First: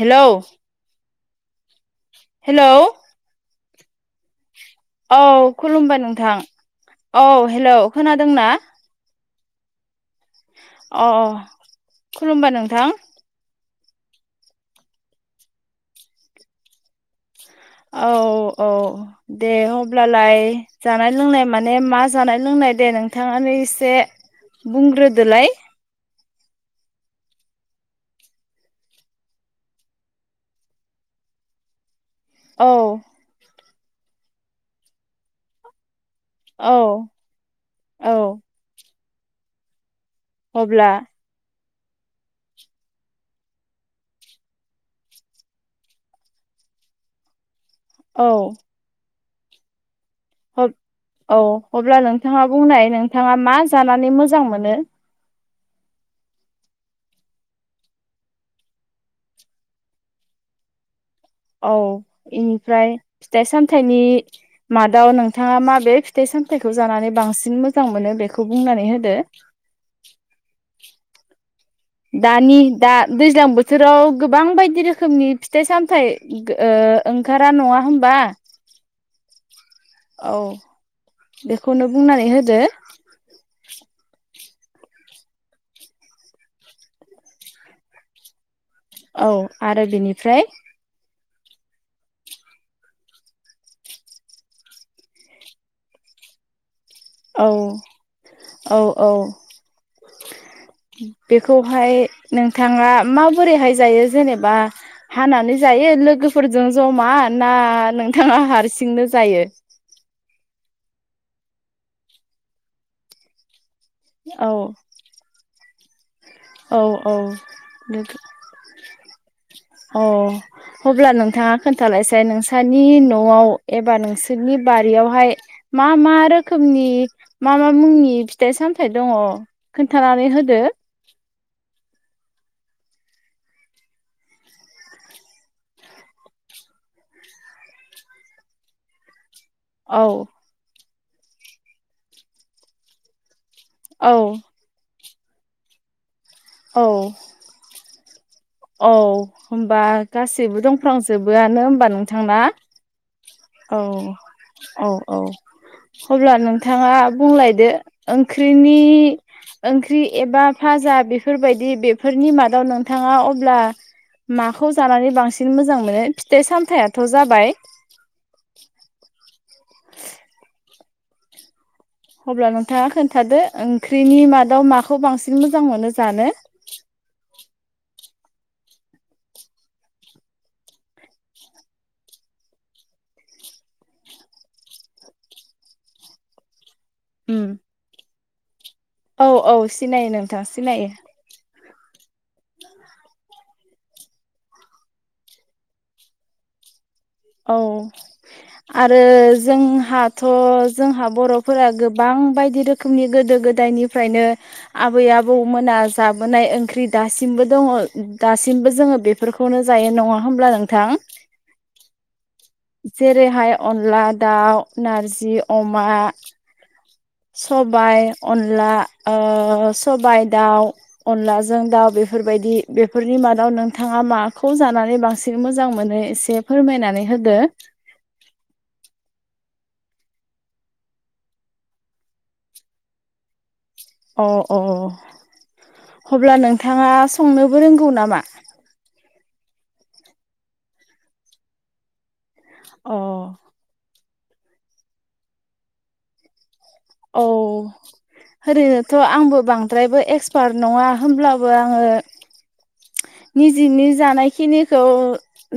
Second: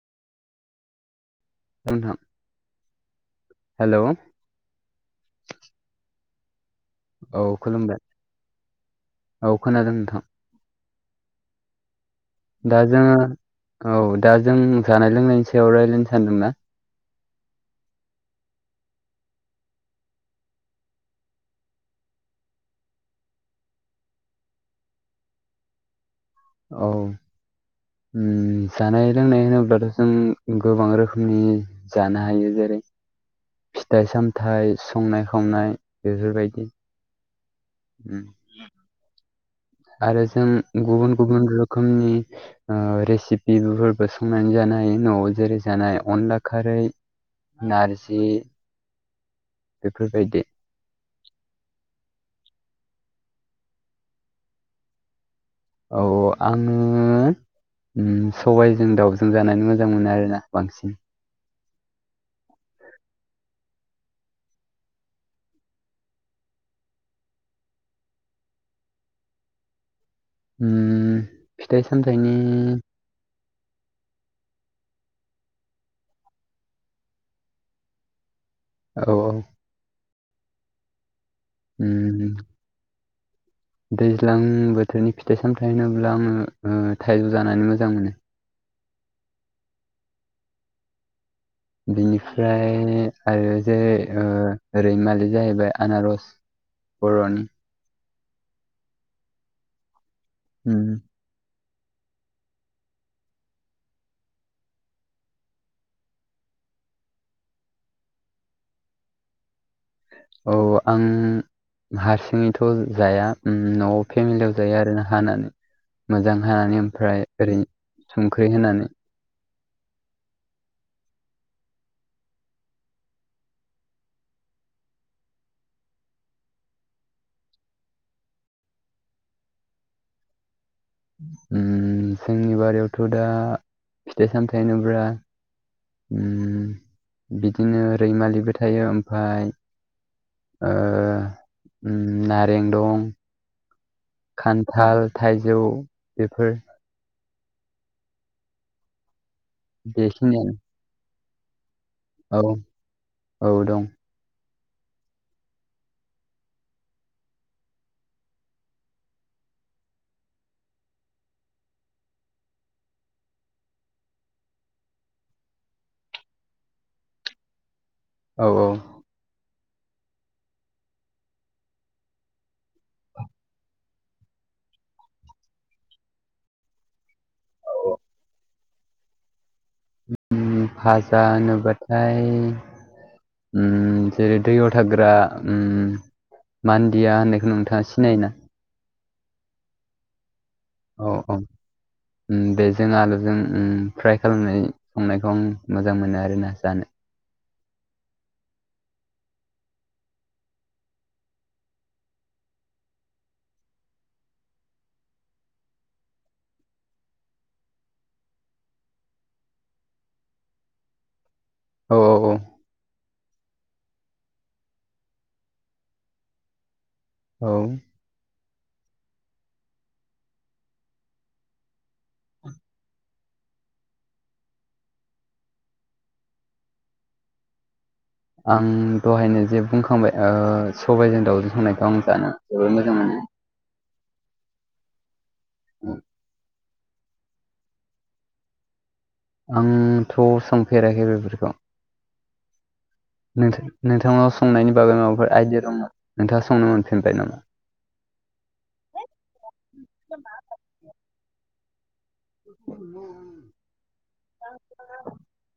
Hello नोंथां hello hello औ खुलुमबाय नोंथां। औ हेलौ खुलुमबाय खोनादोंना औ खोनादों नोंथां अ अ खुलुमबाय दा नोंथां जोङो औ दा जों जानाय लोंनायनि सायाव रायज्लायनो सानदों ना? औ औ दे अब्लालाय जानाय लोंनाय माने मा जानाय लोंनाय दे नोंथाङानो एसे बुंग्रोदोलाय। औ जानाय लोंनाय होनोब्लाथ' जों गोबां रोखोमनि जानो हायो औ जेरै फिथाइ सामथाइ संनाय खावनाय बेफोरबायदि औ औ आरो जों अब्ला गुबन गुबन रोखोमनि रेसिपिफोरबो संनानै जानाय न'आव जेरै जानाय अनला खारै नारजि औ बेफोरबायदि औ अब्ला नोंथाङा बुंनाय नोंथाङा मा जानानै मोजां मोनो। औ आङो सबाइजों दाउजों जानानै मोजां मोनो आरो ना बांसिन। औ इनिफ्राय फिथाइ सामथाइनि मादाव नोंथाङा मा बेे फिथाइ सामथाइखौ जानानै बांसिन मोजां मोनो बेखौ बुंनानै होदो। उम फिथाइ सामथाइनि दानि दा दैज्लां बोथ बोथोराव गोबां बायदि रोखोमनि फिथाइ सामथाइ ओ ओंखारा नङा होमबा? औ औ औ बेखौनो उम बुंनानै होदो। दैज्लां बोथोरनि फिथाइ सामथायाइ होनोब्ला आङो थाइजौ जानानै मोजां मोनो। औ आरो बेनिफ्राय बिनिफ्राय आरो जे ओरै मालि जाहैबाय आनारस [inaudible] औ औ औ उम बेखौहाय नोंथाङा माबोरैहाय जायो जेनेबा हानानै जायो लोगोफोरजों जमा ना नोंथाङा हारसिंनो जायो। औ आं हारसिङैथ' जाया न'आव औ फेमिलियाव जायो आर ना हानानै मोजां औ हानानै औ ओमफ्राय ओरैनो संख्रि होनानै औ। अब्ला नोंथाङा खोन्थालायसै नोंसोरनि न'आव एबा नोंसोरनि बारियावहाय मा मा रोखोमनि मा मा मुंनि फिथाइ सामथाइ दङ। खोन्थानानै होदो। उम जोंनि बारियावथ' दा फिथाइ सामथाइ होनोब्रा बिदिनो रैमालिबो थायो ओमफाय औ। नारें दं औ। खान्थाल थाइजौ बेफोर औ। औ होनोमबा बेखिनियानो गासैबो दंफ्लांजोबोआनो होनबा नों नथांबा औ औ औ औ। अब्ला नोंथाङा बुंलायदो ओंख्रिनि ओंख्रि एबा फाजा बेफोरबायदि बेफोरनि मादाव नोंथाङा अब्ला माखौ जानानै बांसिन मोजां मोनो फिथाइ सामथायाइथ' जाबाय औ औ। अब्ला नोंथाङा खोन्थादो ओंख्रिनि मादाव माखौ बांसिन मोजां मोनो जानो। औ। फाजा नुब्लाथाय जेरै दैयाव थाग्रा मान्दिया होननायखौ नोंथाङा सिनाय ना। औ औ सिनायो नोंथाङ सिनायो। औ औ। बेजों आलुजों फ्राय खालामनाय संनायखौ आं मोजां मोनो आरोना जानो। औ। आरो जोंहाथ' जोंहा बर'फोरा गोबां बायदि रोखोम। रोखोमनि गोदो गोदायनिफ्रायनो। आबै आबौ मोना जाबोनाय ओंख्रि दासिमबो दङ दासिमबो जोङो बे। बेफोरखौनो जायो नङा होमब्ला नोंथां। औ औ औ। जेरैहाय अनला दाउ नारजि अमा। औ सबायाइ अनला सबायाइ दाउ अनलाजों दाउ बेफोर। बेफोरबायदि बेफोरनि मादाव नोंथाङा मा। खौ जानानै बांसिन मोजां मोनो एसे फोरमायनानै होदो। आं दहायनो जे बुंखांबाय सबायजों दाउजों संनायखौ आं जानो जोबोद मोजां मोनो। अ अ अब्ला नोंथाङा संनोबो रोंगौ नामा। आंथ' सोंफेराखै बेफोरखौ। अ। [inaudible] नोंथांनाव संनायनि बागै माबाफोर आइदिया दङ। नोंथाङ सनोफिनोन औ। ओरैनोथ' आंबो बांद्रायबो एक्सपार्ट नङा होनब्लाबो आङो। निजेनि जानायखिनिखौ।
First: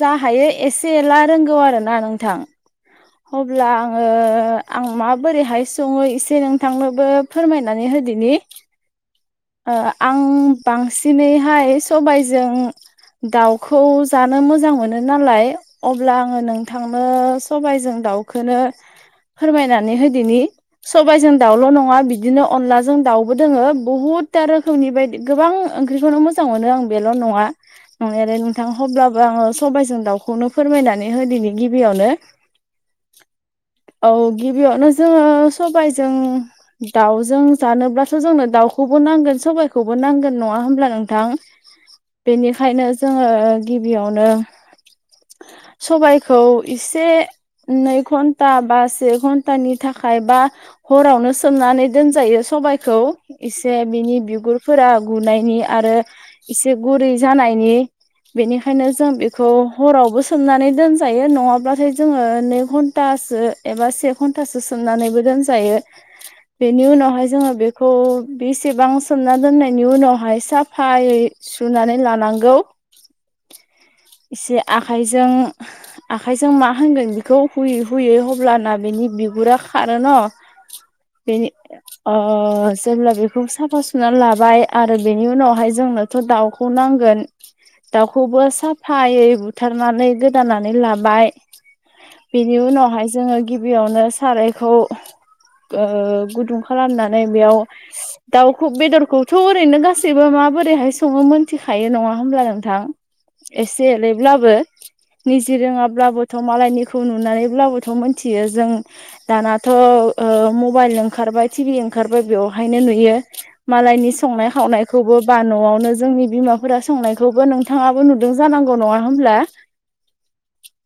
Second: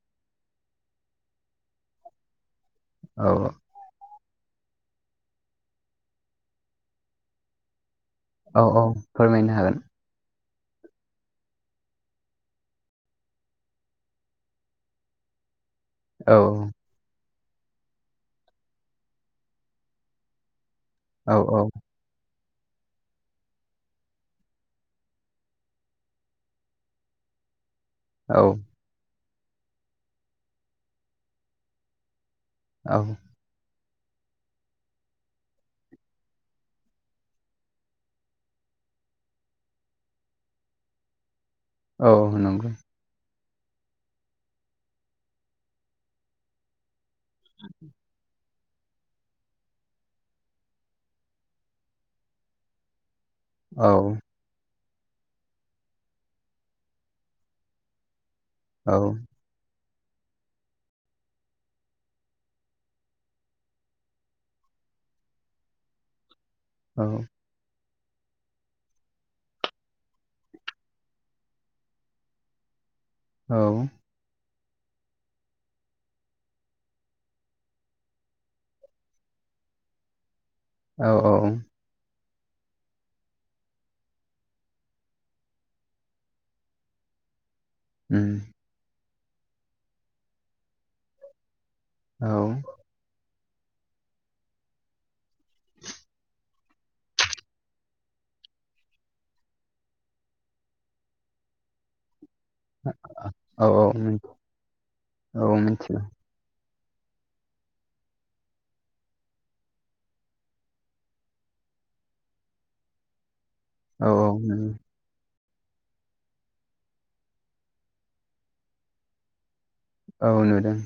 जा हायो एसे एला रोंगौ आरोोना नोंथां औ अब्ला। आं माबोरैहाय सङो एसे नोंथांनोबो फोरमायनानै होदोनि। औ औ फोरमायनो हागोन। आं बांसिनैहाय सबायजों। दाउखौ जानो मोजां मोनो नालाय अब्ला औ आङो नोंथां। सबायजों दाउखौनो फोरमायनानै होदनि सबायाइजों औ औ दाउल' नङा बिदिनो अनलाजों दाउबो दोङो बुहुद था रोखोमनि बायदि गोबां ओंख्रिखौनो मोजां मोनो आं बेल' नङा नंनायालाय आरो औ नोंथां अब्लाबो आङो सबाइजों दाउखौनो फोरमायनानै हो दिै गिबियावनो। औ। औ गिबियावनो जोङो सबायजों। दाउजों जानोब्लासो जोंनो दाउखौ नांगोन सबायखौबो नांगोन नङा होनब्ला नोंथां औ नंगौ बेनिखायनो जोङो गिबियावनो सबायखौ एसे नै घन्टा बा से घन्टा नि थाखायाय बा हरावनो सोमनानै दोनजायो सबाइखौ इसे से औ बिनि बिगुरफोरा गुनायनि आरो इसे गुरै जानायनि बेनिखायनो औ जों बेख खौ हरावबो सोमनानै दोनजायो नङाब्लाथाय जोङो नै घन्टासो एबा से घन्टासो सोमनानैबो दोनजायो [inaudible] बेनि औ उनावहाय जोङो बेखौ बेसेबां सोमना दोननायनि उनावहाय साफायै सुनानै लानांगौ औ इसे आखाइजों आखाइजों मा होनगोन बिखौ हुयै हुयै हब्लाना बेनि बिगुरा खारो न' [inaudible] बे ओ जेब्ला बेखौ साफा सुनानै लाबाय आरो बेनि उनावहाय जोंनोथ' दाउखौ नांगोन उम दाउखौबो साफायै बुथारनानै गोदानानै लाबाय औ बेनि उनावहाय जोङो गिबियावनो सारायखौ ओ गुदुं खालामनानै बेयाव दाउखौ बेदरखौथ' ओरैनो गासैबो माबोरैहाय सङो मोनथिखायो नङा होमब्ला नों थां औ एसे औ मोन- एलैब्लाबो औ निजि मिथिगौ रोङाब्लाबो थ' मालायनिखौ नुनानैब्लाबोथ' मिथियो जों दानाथ ओ ' मबाइल ओंखारबाय टिभि ओंखारबाय बेयाव नुयो औ मालायनि औ संनाय नंगौ। खावनाय खौबो बा न'आवनो जोंनि बिमाफोरा संनायखौबो नोंथाङाबो नुदों जानांगौ नङा होमब्ला औ नुदों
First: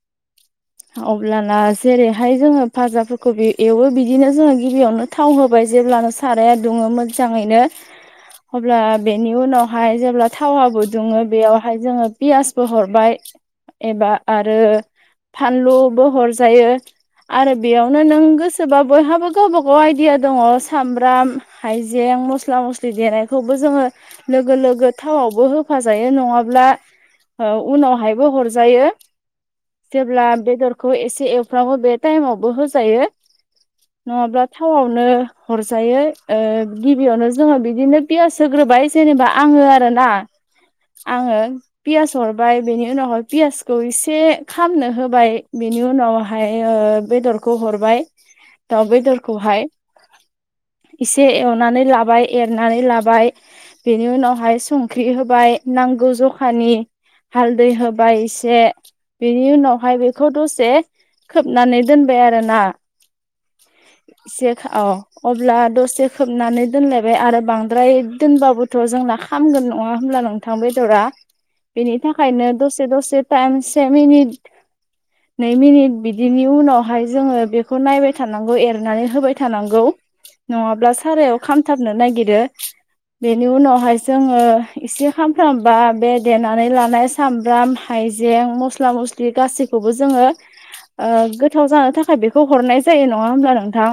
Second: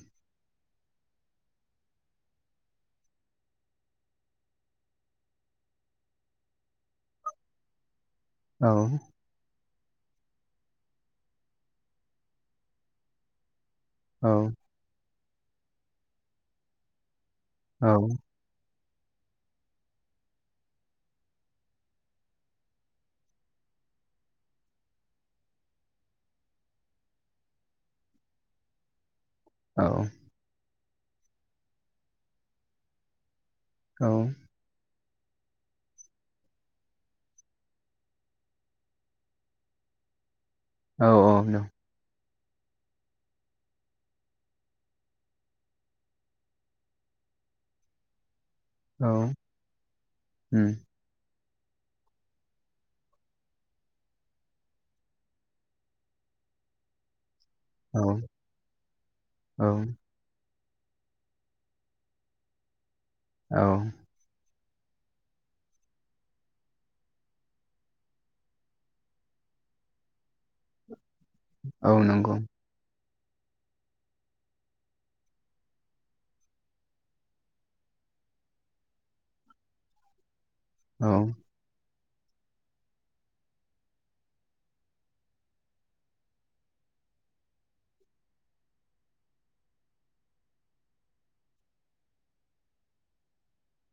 अब्लाना जेरैहाय जोङो फाजाफोरखौ एवो बिदिनो जोङो गिबियावनो थाव होबाय जेब्लानो साराया दुङो मोजाङैनो [inaudible] होब्ला बे बेनि उनावहाय जेब्ला थावाबो दुङो बेयावहाय जोङो पियासबो हरबाय एबा औ आरो फानलुबो हरजायो आरो औ बेयावनो नों गोसो सोरबा बयहाबो गावबा गाव आइडिया दङ सामब्राम हाइजें मस्ला मस्लि देनायखौबो जोङो लोगो लोगो थावआवबो होफाजायो नङाब्ला औ उनावहायबो हरजायो औ जेब्ला बेदरखौ एसे एवफ्रावो बे टाइमावबो होजायो औ नङाब्ला थावआवनो हरजायो ओ गिबियावनो जोंङो बिदिनो पियास होग्रोबाय जेनेबा आङो आरो ना औ आङो पियास हरबाय बेनि उनावहाय पियासखौ एसे खामनो होबाय बेनि उनावहाय बेदरखौ हरबाय दाउ बेदरखौहाय उम एसे एवनानै लाबाय एरनानै लाबाय। बेनि उनावहाय संख्रि होबाय नांगौ जखानि हालदै औ होबाय एसे बेनि औ उनावहाय बेखौ दसे खोबनानै दोनबाय आरोना। औ इसे अ अब्ला दसे खोबनानै दोनलायबाय आरो बांद्राय दोनबाबोथ' जोंना खामगोन नङा होमब्ला नों गोथां बेदरा औ बेनि नंगौ थाखायनो दसे दसे टाइम से मिनिट [inaudible] नै मिनिट बिदिनि उनावहाय जोङो बेखौ नायबाय थानांगौ एरनानै होबाय थानांगौ। [inaudible] नङाब्ला औ सारायाव खामथाबनो नागिरो। बेनि उनावहाय जोङो एसे खामफ्रामबा बे देनानै लानाय। सामब्राम हाइजें मस्ला मस्लि गासैखौबो जोङो। ओ गोथाव जानो थाखाय बेखौ हरनाय जायो नङा होमब्ला नोंथां।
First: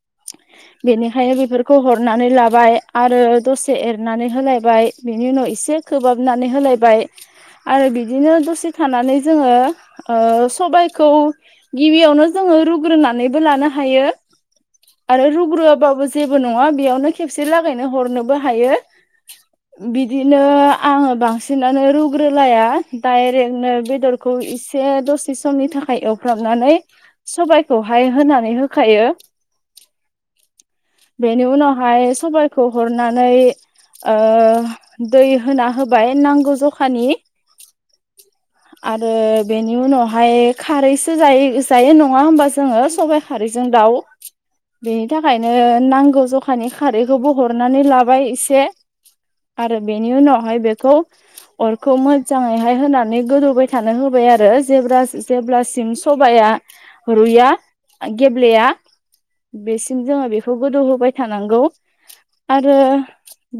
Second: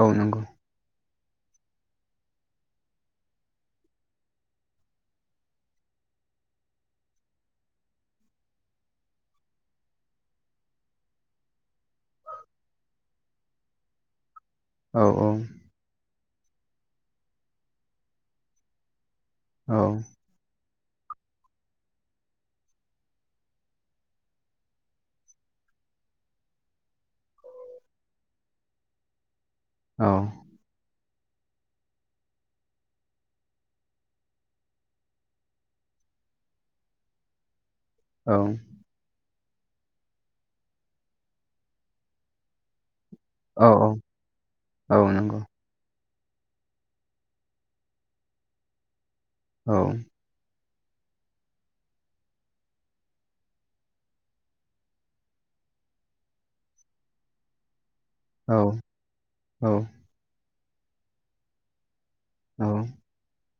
औ नंगौ। बेनिखायनो बेफोरखौ हरनानै लाबाय आरो दसे एरनानै होलायबाय बेनि उनाव एसे खोबहाबनानै होलायबाय आरो बिदिनो दसे थानानै जोङो ओ सबायखौ गिबियावनो जोङो रुग्रोनानैबो लानो हायो। औ औ आरो रुग्रोआबाबो जों जेबो नङा बेयावनो खेबसे लागायनो हरनोबो हायो औ बिदि बिदिनो आङो बांसिनानो रुग्रोलाया दाइ जोंनो बेदरखौ इसे दसे समनि थाखाय एवफ्राबनानै सबाइखौहाय होनानै होखायो। औ। बेनि उनावहाय सबाइखौ हरनानै ओ दै होना होबाय नांगौ जखानि। औ। आरो बेनि उनावहाय खारैसो जायो जायो नङा होमबा जोङो? सबाइ औ खारैजों दाउ। औ बेनि नंगौ थाखायनो नांगौ जखा नि खारैखौबो हरनानै लाबाय एसे। औ आरो बेनि उनावहाय बेखौ अरखौ मोजाङैहाय होना नै गोदौबाय थानो होबाय आरो जेब्लासिम सबाया रुया। औ गेब्लेया औ बेसिम जोङो बेखौ गोदौ होबाय थानांगौ। औ आरो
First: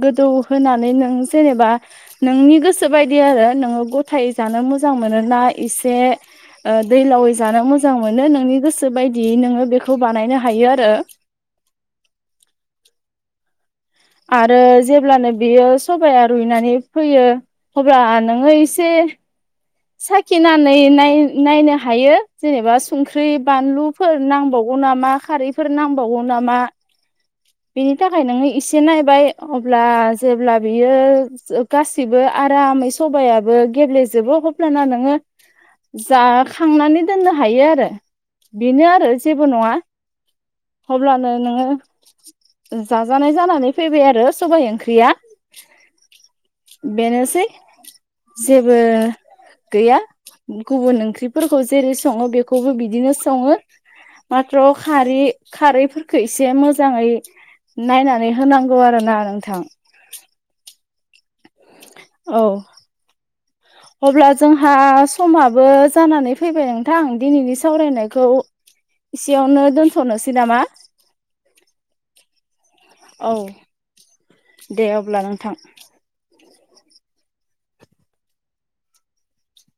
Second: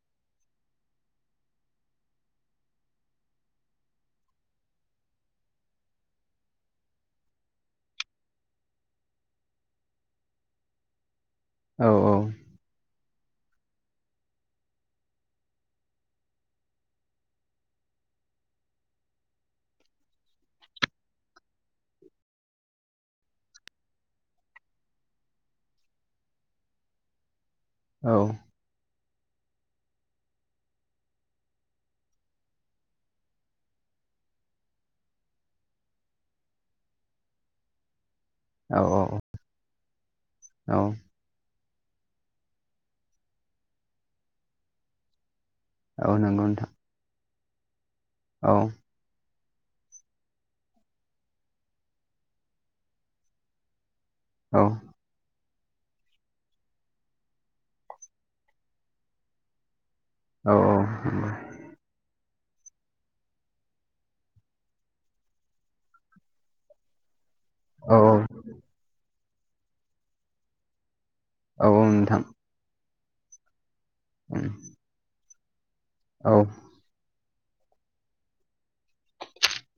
गोदौ होनानै नों जेनेबा नोंनि गोसो बायदि आरो नोङो गथ थायै जानो मोजां मोनोना एसे दैलावै जानो मोजां मोनो नोंनि गोसो बायदियै नोङो बेखौ बानायनो हायो आरो। औ औ। आरो जेब्लानो बियो सबाया रुइनानै फैयो। अब्ला नोङो एसे साखिनानै नाय नायनो हायो जेनेबा संख्रि, बानलु फोर नांबावगौ नामा खारैफोर नांबावगौ नामा। [inaudible] बेनि थाखाय नोङो इसे नायबाय अब्ला जेब्ला बियो गासिबो आरामै सबायाबो गेब्लेजोबो अब्लाना नोङो जाखांनानै दोननो हायो आरो। औ बेनो आरो जेबो नङा। अब्लानो नोङो जाजानाय जानानै फैबाय आरो सबाइ ओंख्रिया। औ नंगौ नोंथां। बेनोसै औ जेबो गैया गुबुन ओंख्रिफोरखौ जेरै सङो बेखौबो बिदिनो सङो। औ [unintelligible] रि खारैफोरखौ एसे मोजाङै नायनानै होनांगौ आरो ना नोंथां। औ औ। औ। अब्ला जोंहा समाबो जानानै फैबाय नोंथां दिनैनि औ सावरायनायखौ एसेयावनो दोनथ'नोसै नामा? औ औ नोंथां। औ। ओम। दे अब्ला नोंथां। औ। [unintelligible]